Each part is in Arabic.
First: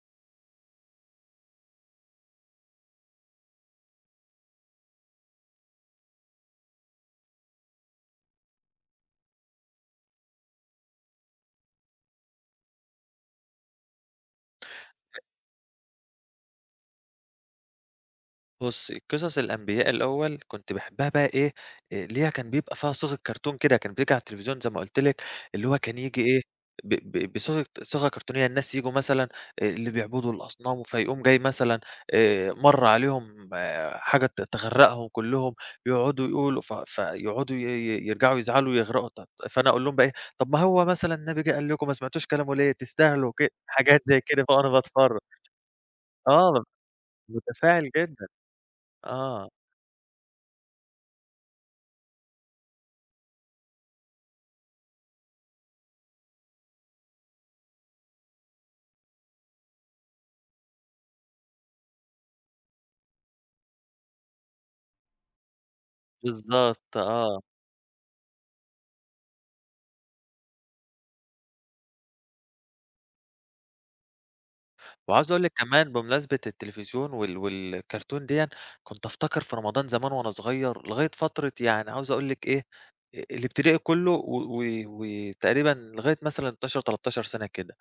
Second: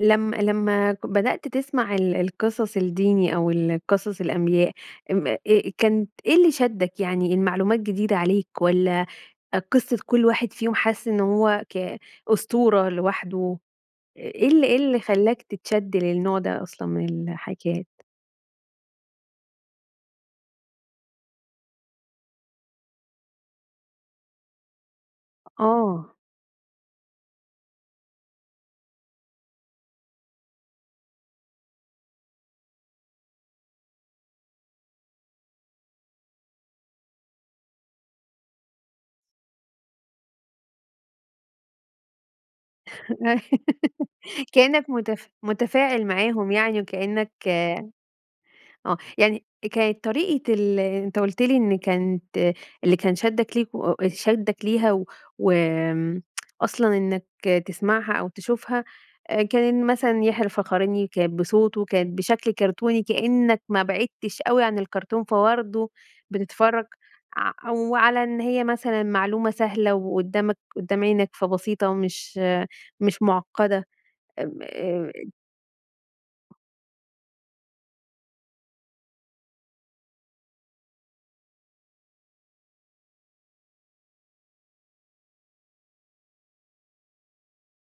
لم لمّا ك بدأت تسمَع ال القِصَص الديني أو ال قِصَص الأنبياء أم آآ، كانت إيه اللي شدّك يعني المعلومات جديدة عليك والّا قِصّة كلّ واحد فيهم حاسس إن هو ك أسطورة لوحده آآ، إيه ال إيه اللي [unintelligible] خلّاك تتشد للنوع ده أصلًا من الحكيات؟ بُصّي، قِصَص الأنبياء الأول كنت باحبّها بقى إيه، آآ اللي هي كان بيبقى فيها صيغة cartoon كده كان بييجي على التليفزيون زي ما قُلت لِك، اللي هو كان آه. ييجي إيه، ب ب بصيغة صيغة كرتونية الناس ييجوا مثلًا آآ اللي بيعبدوا الأصنام فيقوم جاي مثلًا آآ مَرّ عليهم حاجة ت تغرّقهم كُلّهم، يقعُدوا يقولوا ف ف يقعُدوا ي ي يرجَعوا يزعَلوا ويغرَقوا، طيب، فأنا أقُول لهم بقى إيه، طَب ما هو مثلًا النبي جِه قال لكم ما سمعتوش كلامه ليه؟ تستاهلوا أيوة ك حاجات زي كده بقى وأنا كأنك باتفرج. متف متفاعِل معاهم آه، يعني وكأنك آه متفاعِل جدًا، يعني آه. كانت طريقة ال أنت قُلت لي إن كانت اللي كان شدّك ليه آآ شدّك ليها و وآمم أصلًا إنك تسمَعها أو تشوفها آآ كان إن مثلًا يحيى الفخراني كانت بصوته كانت بشكل كرتوني كأنك ما بعِدتش أوي عن الكرتون فبرضه بتتفرّج بالضبط، آه. ع وعلى إن هي مثلًا معلومة سهلة وقُدّامك، قدّام عينك، فبسيطة مش مش مُعقّدة م آآ وعاوز أقُول لِك كمان بمناسبة التليفزيون وال والcartoon دِيًا، كنت أفتكَر في رمضان زمان وأنا صغيّر لغاية فترة يعني عاوز أقُول لِك إيه أ الإبتدائي كُلّه و و وتقريبًا لغاية مثلًا 12، 13 سَنة كده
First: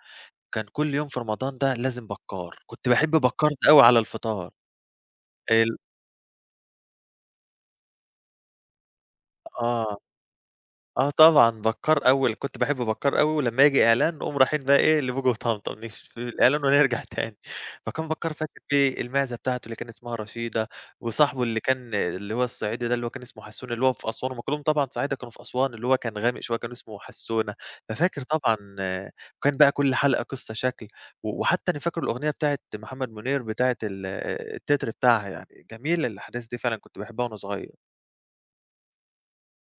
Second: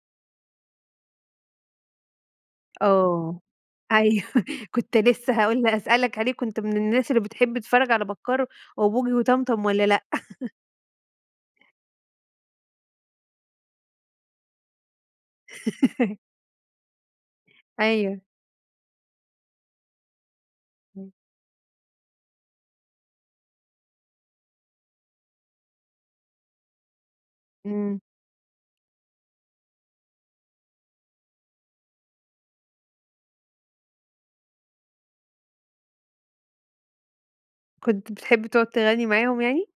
كان كلّ يوم في رمضان ده لازم بَكّار، كنت باحب آه، بَكّار ده أوي على أيوه الفِطار، كنت لسه هاقول حلو. هاسألك عليه، كنت من الناس اللي بتحب تتفرّج على بكّار وبوجي وطمطم والّا آه، لأ؟ آه، طبعًا، بكّار أول كنت باحب بكّار أوي ولمّا ييجي إعلان نقوم رايحين بقى إيه، لبوجي وطمطم نشوف في الإعلان ونرجَع تاني، فكان أيوه. بكّار فاكر فيه المعزة بتاعته اللي كان إسمها رشيدة [unintelligible] وصاحبه اللي كان آآ، اللي هو الصعيدي ده اللي هو كان إسمه حسّونة، اللي هو في أسوان هُم كُلّهم طبعًا صعايدة كانوا في أسوان اللي هو كان غامق شوية كان إسمه حسّونة، إمم. ففاكر طبعًا وكان بقى كلّ حلقة قَصّة شكل و وحتى أنا فاكر الأُغنية بتاعة محمد منير بتاعة ال التِّتر بتاعها، يعني جميلة الأحداث دي فعلًا، كنت باحبها وأنا صغيّرة. كنت بتحب تقعُد تغنّي معاهم يعني؟